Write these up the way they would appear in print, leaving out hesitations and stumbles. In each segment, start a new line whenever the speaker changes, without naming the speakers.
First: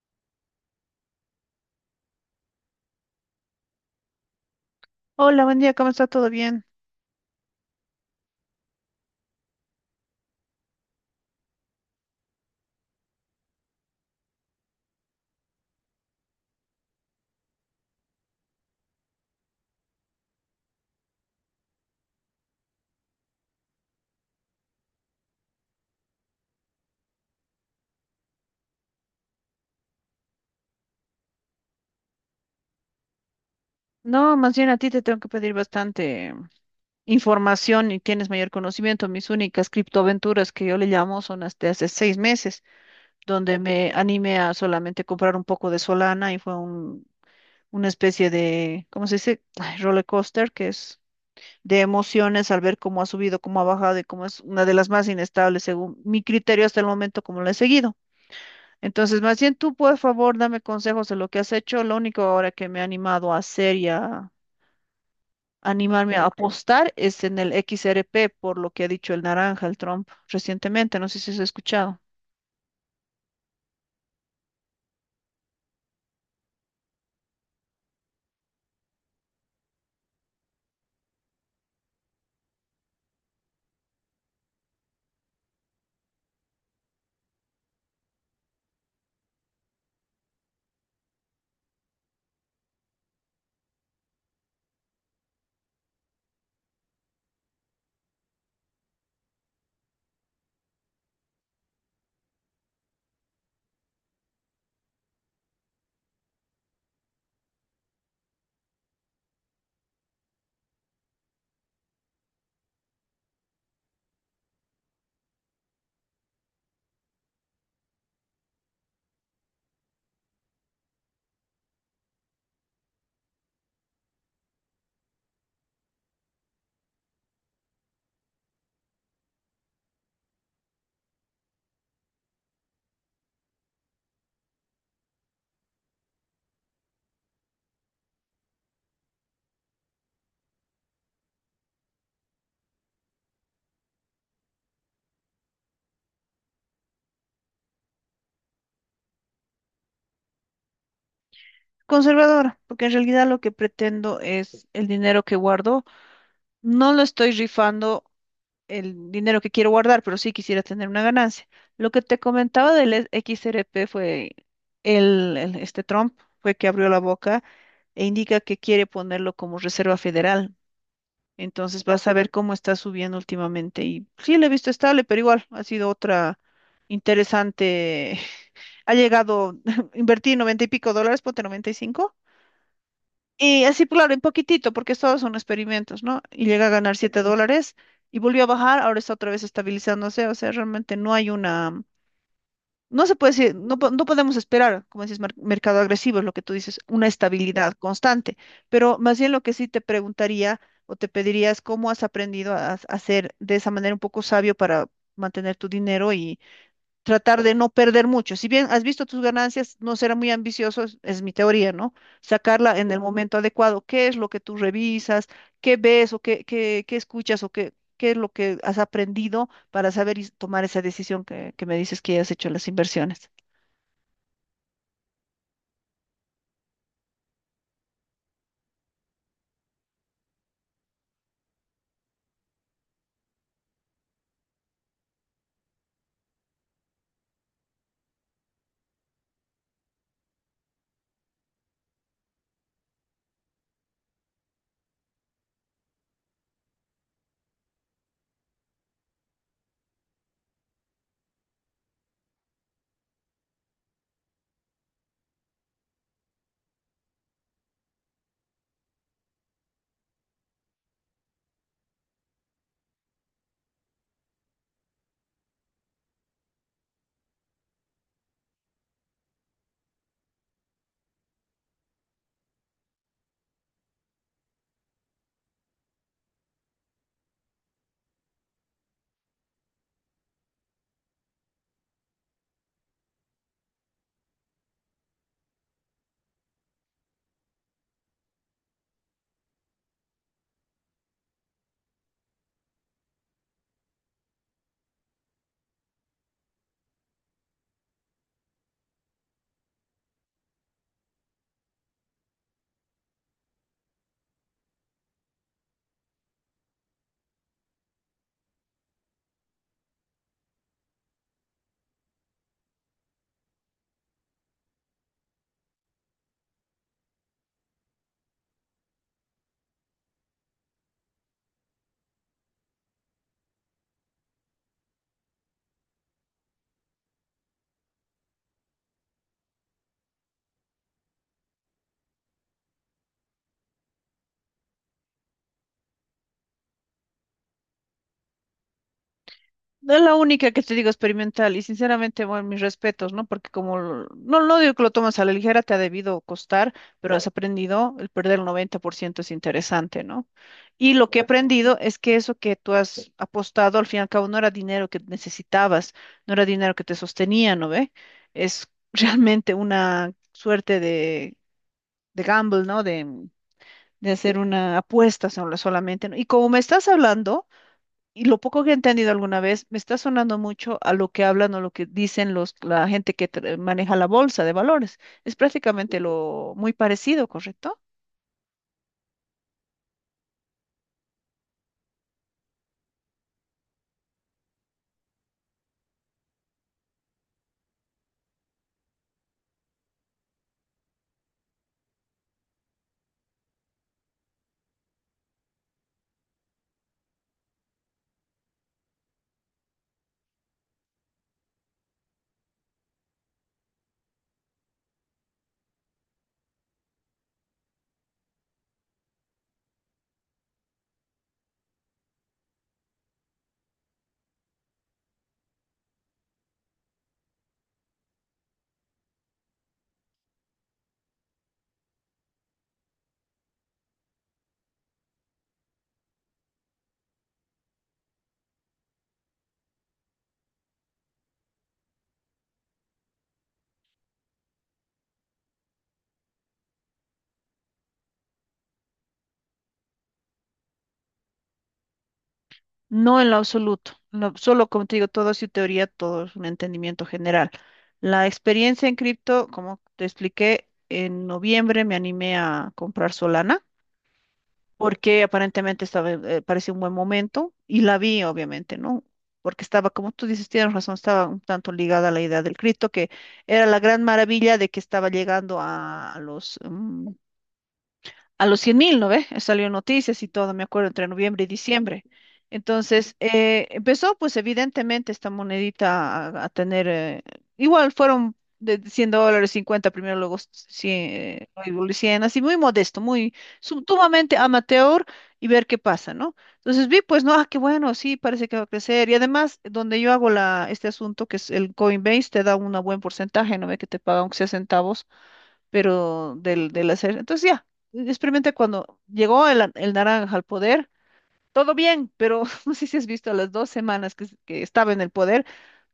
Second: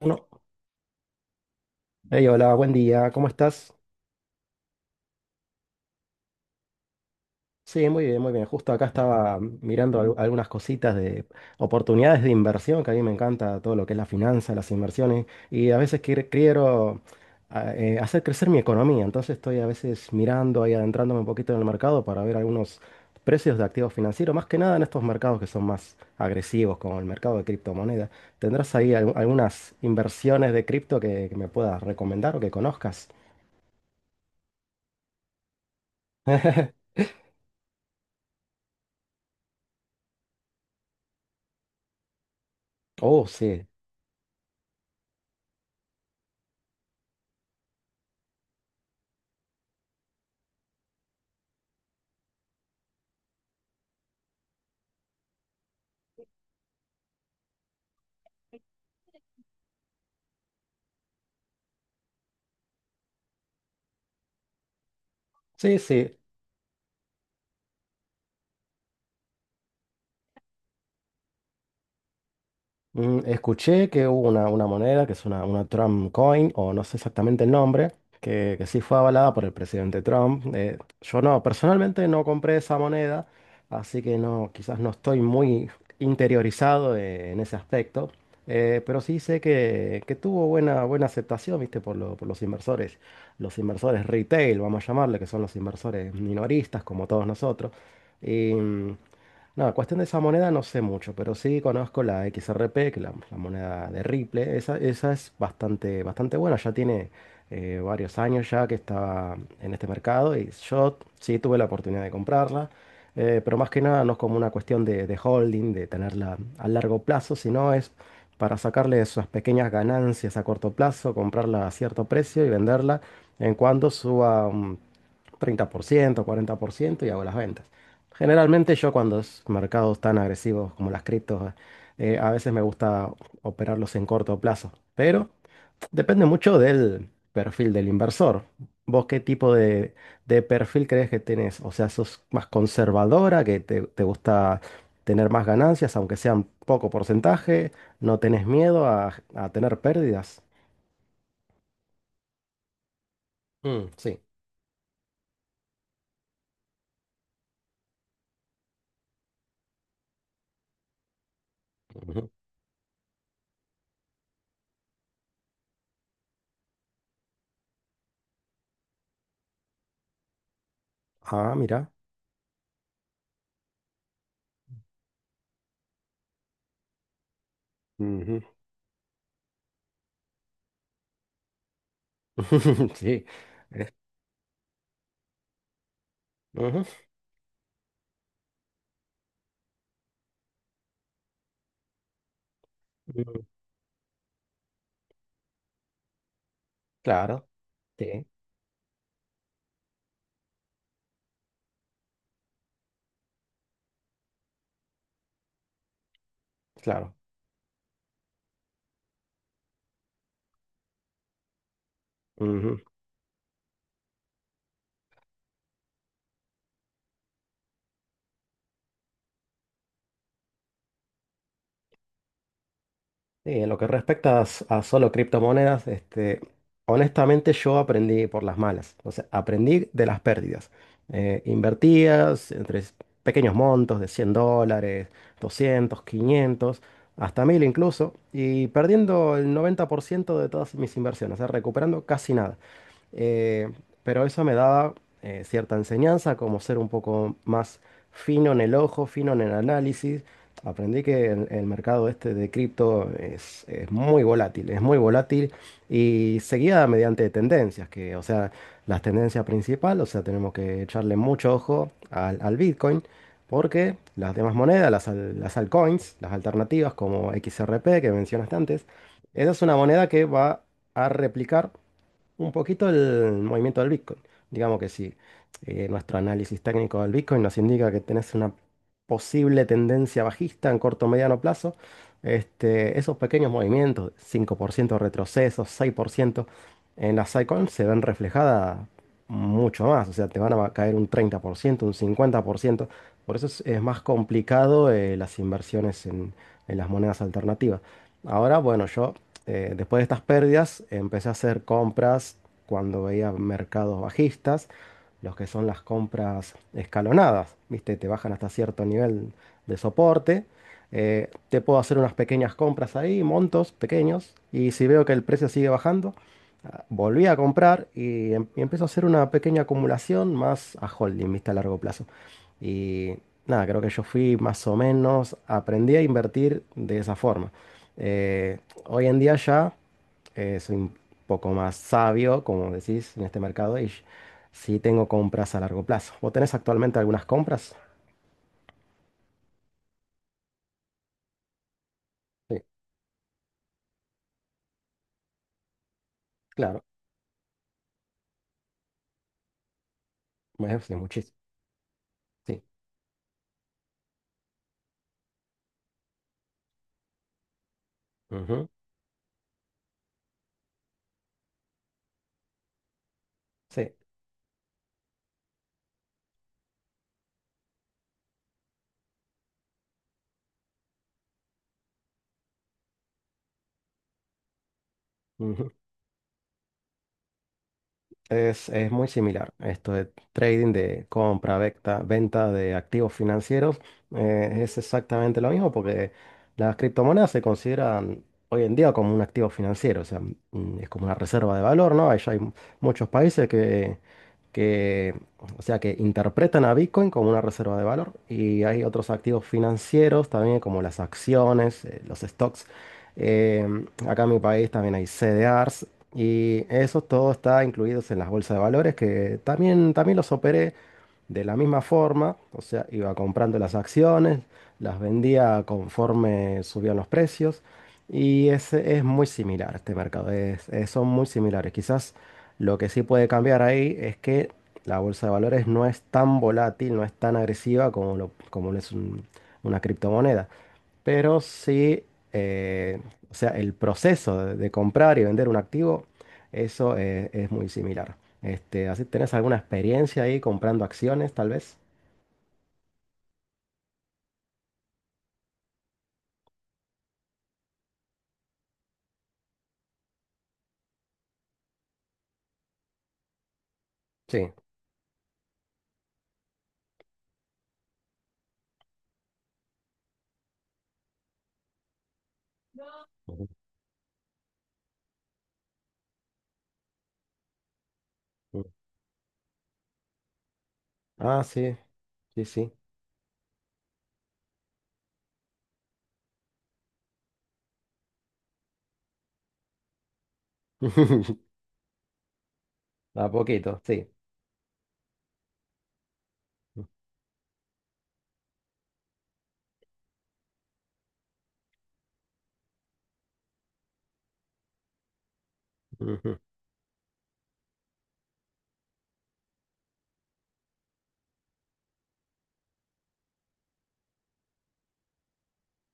Uno. Hey, hola, buen día, ¿cómo estás?
Hola, buen día, ¿cómo está? ¿Todo bien?
Sí, muy bien, muy bien. Justo acá estaba mirando algunas cositas de oportunidades de inversión, que a mí me encanta todo lo que es la finanza, las inversiones, y a veces quiero hacer crecer mi economía, entonces estoy a veces mirando y adentrándome un poquito en el mercado para ver algunos precios de activos financieros, más que nada en estos mercados que son más agresivos, como el mercado de criptomonedas. ¿Tendrás ahí algunas inversiones de cripto que me puedas recomendar o que conozcas?
No, más bien a ti te tengo que pedir bastante información y tienes mayor conocimiento. Mis únicas criptoaventuras, que yo le llamo, son las de hace 6 meses,
Oh,
donde
sí.
me animé a solamente comprar un poco de Solana y fue una especie de, ¿cómo se dice? Ay, roller coaster, que es de emociones al ver cómo ha subido, cómo ha bajado y cómo es una de las más inestables según mi criterio hasta el momento, como lo he seguido. Entonces, más bien tú, por favor, dame consejos de lo que has hecho. Lo único ahora que me ha animado a hacer y a
Sí, sí.
animarme a apostar es en el XRP, por lo que ha dicho el naranja, el Trump, recientemente. No sé si has escuchado.
Mm, escuché que hubo una moneda que es una Trump coin, o no sé exactamente el nombre, que sí fue avalada por el presidente Trump. Yo no, personalmente no compré esa moneda, así que no, quizás no estoy muy interiorizado en ese aspecto. Pero sí sé que tuvo buena, buena aceptación, ¿viste? Por los inversores retail, vamos a llamarle, que son los inversores minoristas, como todos nosotros. No, cuestión de esa moneda no sé mucho, pero sí conozco la XRP, que es la moneda de Ripple. Esa es bastante, bastante buena, ya tiene varios años ya que está en este mercado y yo sí tuve la oportunidad de comprarla, pero más que nada no es como una cuestión de holding, de tenerla a largo plazo, sino es para sacarle esas pequeñas ganancias a corto plazo, comprarla a cierto precio y venderla en cuanto suba un 30%, 40% y hago las ventas. Generalmente yo cuando es mercados tan agresivos como las criptos, a veces me gusta operarlos en corto plazo, pero depende mucho del perfil del inversor. ¿Vos qué tipo de perfil crees que tenés? O sea, ¿sos más conservadora, que te gusta tener más ganancias, aunque sean poco porcentaje? ¿No tenés miedo a tener pérdidas?
Conservadora, porque en realidad lo que
Mm,
pretendo
sí.
es el dinero que guardo. No lo estoy rifando el dinero que quiero guardar, pero sí quisiera tener una ganancia. Lo que te
Ujú.
comentaba del XRP fue este Trump fue que abrió la boca e indica que quiere ponerlo como reserva federal.
Ah,
Entonces
mira.
vas a ver cómo está subiendo últimamente. Y sí, lo he visto estable, pero igual ha sido otra interesante.
Ujú.
Ha llegado, invertí 90 y pico dólares, ponte 95,
Sí.
y así, claro, en poquitito, porque todos son experimentos, ¿no? Y llega a ganar 7 dólares y volvió a bajar, ahora está otra vez estabilizándose. O sea, realmente no hay no se puede
Mm,
decir, no, no podemos esperar, como dices, mercado agresivo, es lo que tú dices, una
claro,
estabilidad
sí,
constante, pero más bien lo que sí te preguntaría o te pediría es cómo has aprendido a ser de esa manera un poco sabio para mantener tu dinero,
claro.
tratar de no perder mucho. Si bien has visto tus ganancias, no será muy ambicioso, es mi teoría, ¿no? Sacarla
Ujú.
en el momento adecuado. ¿Qué es lo que tú revisas? ¿Qué ves o qué escuchas o qué es lo que has aprendido para saber y tomar esa decisión que me dices que has hecho en las inversiones?
Sí, en lo que respecta a, a solo criptomonedas, honestamente yo aprendí por las malas, o sea, aprendí de las pérdidas. Invertías entre pequeños montos de $100, 200, 500, hasta 1000 incluso, y perdiendo el 90% de todas mis inversiones, o sea, recuperando casi nada. Eh, pero eso me daba cierta enseñanza, como ser un poco más fino en el ojo, fino en el análisis. Aprendí que el mercado este de cripto es muy volátil y seguida mediante tendencias, que, o sea, las tendencias principales, o sea, tenemos que echarle mucho ojo al Bitcoin, porque las demás monedas, las altcoins, las alternativas como XRP que mencionaste antes, esa es una moneda que va a replicar un poquito el movimiento del Bitcoin. Digamos que si nuestro análisis técnico del Bitcoin nos indica que tenés una posible tendencia bajista en corto o mediano plazo, esos pequeños movimientos, 5% retrocesos, 6%, en las altcoins se ven reflejadas mucho más. O sea, te van a caer un 30%, un 50%. Por ciento. Por eso es más complicado las inversiones en las monedas alternativas. Ahora, bueno, yo después de estas pérdidas, empecé a hacer compras cuando veía mercados bajistas, los que son las compras escalonadas, ¿viste? Te bajan hasta cierto nivel de soporte. Te puedo hacer unas pequeñas compras ahí, montos pequeños, y si veo que el precio sigue bajando, volví a comprar y empiezo a hacer una pequeña acumulación más a holding, ¿viste? A largo plazo. Y nada, creo que yo fui más o menos, aprendí a invertir de esa forma. Eh, Hoy en día ya soy un poco más sabio, como decís, en este mercado y sí tengo compras a largo plazo. ¿Vos tenés actualmente algunas compras?
No, es la única que te digo, experimental, y sinceramente, bueno,
Sí,
mis respetos, ¿no? Porque no, no digo que lo tomas a la ligera, te ha debido costar,
claro,
pero has aprendido, el perder el 90% es interesante, ¿no?
bueno, sí,
Y lo que he
muchísimo.
aprendido es que eso que
Sí,
tú has apostado, al fin y al cabo, no era dinero que necesitabas, no era dinero que te sostenía, ¿no ve? Es,
ujú,
realmente, una suerte de gamble, ¿no?
sí,
De hacer una solamente, ¿no? Y como me estás hablando y lo poco que he entendido alguna vez, me está sonando mucho a lo que hablan o lo que dicen los, la gente que maneja la bolsa de valores. Es
ujú.
prácticamente lo muy parecido, ¿correcto?
Es muy similar. Esto de trading, de compra, venta, venta de activos financieros, es exactamente lo mismo porque las criptomonedas se consideran hoy en día como un activo financiero, o sea, mm, es como una reserva de valor, ¿no? Ya hay muchos países que, o sea, que interpretan a Bitcoin como una reserva de valor y hay otros activos financieros también como las acciones, los stocks. Eh, Acá en mi país también hay CDRs, y eso todo está incluido en las bolsas de valores que también, también los operé de la misma forma. O sea, iba comprando las acciones, las vendía conforme subían los precios. Y ese es muy similar este mercado. Son muy similares. Quizás lo que sí puede cambiar ahí es que la bolsa de valores no es tan volátil, no es tan agresiva como, como lo es una criptomoneda. Pero sí, eh, o sea, el proceso de comprar y vender un activo, eso es muy similar. Así, ¿tenés alguna experiencia ahí comprando acciones, tal vez?
No, en lo absoluto. Solo, como te digo, todo es su teoría, todo es un entendimiento general. La experiencia en cripto, como te expliqué, en noviembre me animé a comprar Solana,
Sí.
porque aparentemente estaba, parecía un buen momento y la vi, obviamente, ¿no? Porque estaba, como tú dices, tienes razón, estaba un tanto ligada a la idea del Cristo, que
Ujú.
era la gran maravilla, de que estaba llegando a los mm, a los
Ujú.
100 mil, ¿no ve? Salió noticias y todo, me acuerdo, entre
Ah,
noviembre y
sí,
diciembre.
sí, sí.
Entonces, empezó, pues, evidentemente, esta monedita a tener, igual fueron de 100 dólares, 50 primero, luego cien, luego así, muy modesto,
A
muy
poquito, sí.
sumamente amateur, y ver qué pasa, ¿no? Entonces vi, pues, no, ah, qué bueno, sí, parece que va a crecer. Y además, donde yo hago la, este asunto, que es el Coinbase, te da un buen porcentaje, ¿no ve? Que te paga aunque sea centavos, pero
Ujú.
del, del hacer. Entonces ya, experimenté cuando llegó el naranja al poder, todo bien, pero no sé si has visto, a las 2 semanas que estaba en el poder,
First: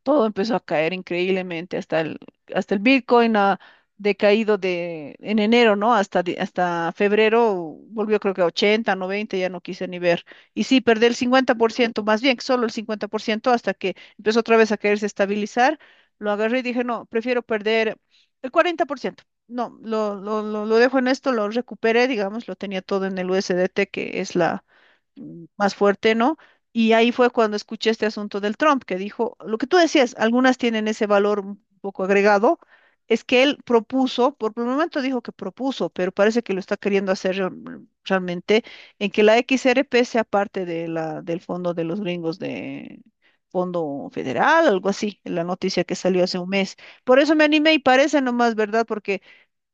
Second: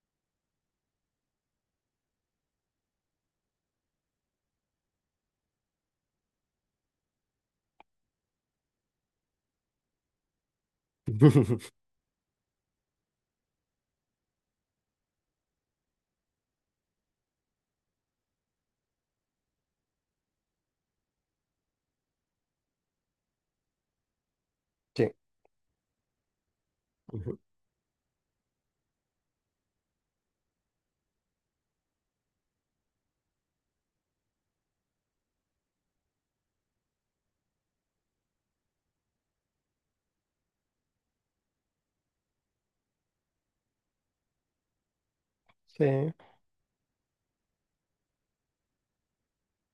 todo empezó a caer increíblemente, hasta el Bitcoin ha decaído en enero, ¿no? Hasta, hasta febrero, volvió creo que a 80, 90, ya no quise ni ver. Y sí, perdí el 50%, más bien solo el 50%, hasta que empezó otra vez a quererse estabilizar, lo agarré y dije, no, prefiero perder el 40%. No, lo dejo en esto, lo recuperé, digamos, lo tenía todo en el USDT, que es la,
Sí.
mm, más fuerte, ¿no? Y ahí fue
Ujú.
cuando escuché este asunto del Trump, que dijo, lo que tú decías, algunas tienen ese valor un poco agregado, es que él propuso, por el momento dijo que propuso, pero parece que lo está queriendo hacer realmente, en que la XRP sea parte de la, del fondo de los gringos, de Fondo Federal, algo así, en la
Sí,
noticia que salió hace 1 mes. Por eso me animé, y parece nomás, ¿verdad? Porque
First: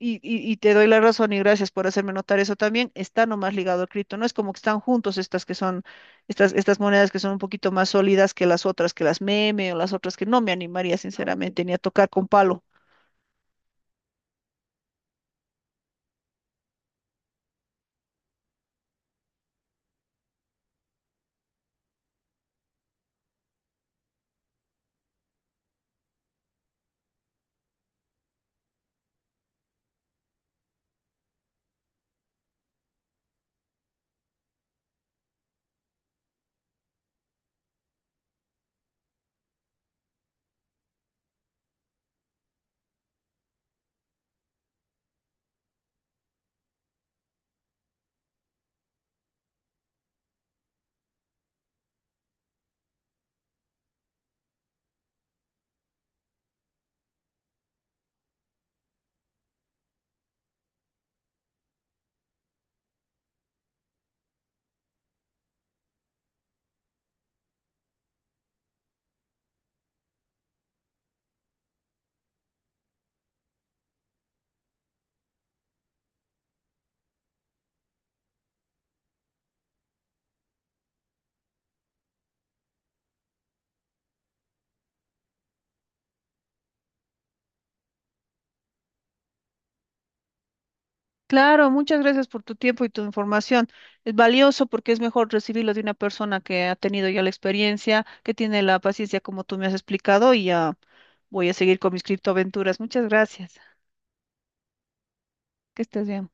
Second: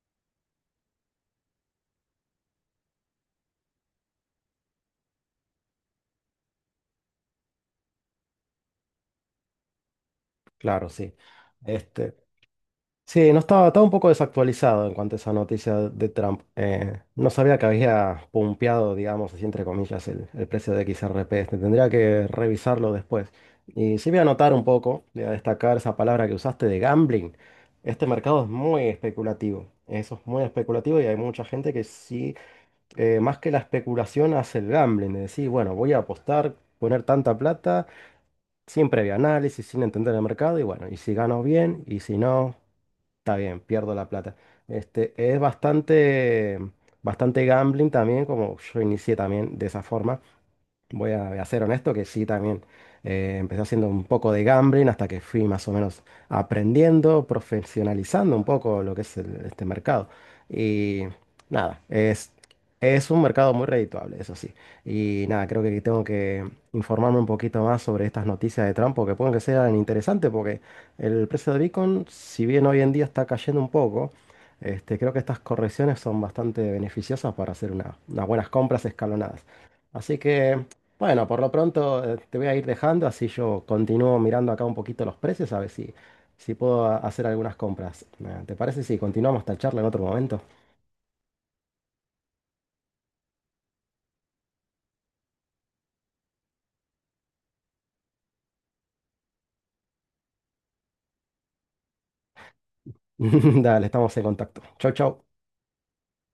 y te doy la razón y gracias por hacerme notar eso también. Está nomás ligado al cripto. No es como que están juntos estas que son, estas monedas que son un poquito más sólidas que las otras, que las meme o las otras que no me
claro,
animaría
sí.
sinceramente ni a tocar
Este,
con palo.
Sí, no estaba, estaba un poco desactualizado en cuanto a esa noticia de Trump. No sabía que había pumpeado, digamos, así entre comillas, el precio de XRP. Tendría que revisarlo después. Y sí voy a anotar un poco, voy a destacar esa palabra que usaste de gambling. Este mercado es muy especulativo. Eso es muy especulativo y hay mucha gente que sí, más que la especulación, hace el gambling. De decir, bueno, voy a apostar, poner tanta plata sin previo análisis, sin entender el mercado, y bueno, y si gano bien, y si no, está bien, pierdo la plata. Es bastante, bastante gambling también, como yo inicié también de esa forma. Voy a ser honesto que sí, también. Empecé haciendo un poco de gambling hasta que fui más o menos aprendiendo, profesionalizando un poco lo que es este mercado. Y nada, es un mercado muy redituable, eso sí. Y nada, creo que tengo que informarme un poquito más sobre estas noticias de Trump, porque pueden que sean interesantes, porque el precio de Bitcoin, si bien hoy en día está cayendo un poco, creo que estas correcciones son bastante beneficiosas para hacer unas buenas compras escalonadas. Así que bueno, por lo pronto te voy a ir dejando, así yo continúo mirando acá un poquito los precios, a ver si, si puedo hacer algunas compras. ¿Te parece si continuamos esta charla en otro momento?
Claro, muchas gracias por tu tiempo y tu información. Es valioso porque es mejor recibirlo de una persona que ha tenido ya la experiencia, que tiene la paciencia como tú me has explicado, y ya voy a seguir con mis criptoaventuras. Muchas gracias.
Dale, estamos en contacto. Chau, chau.
Que estés bien.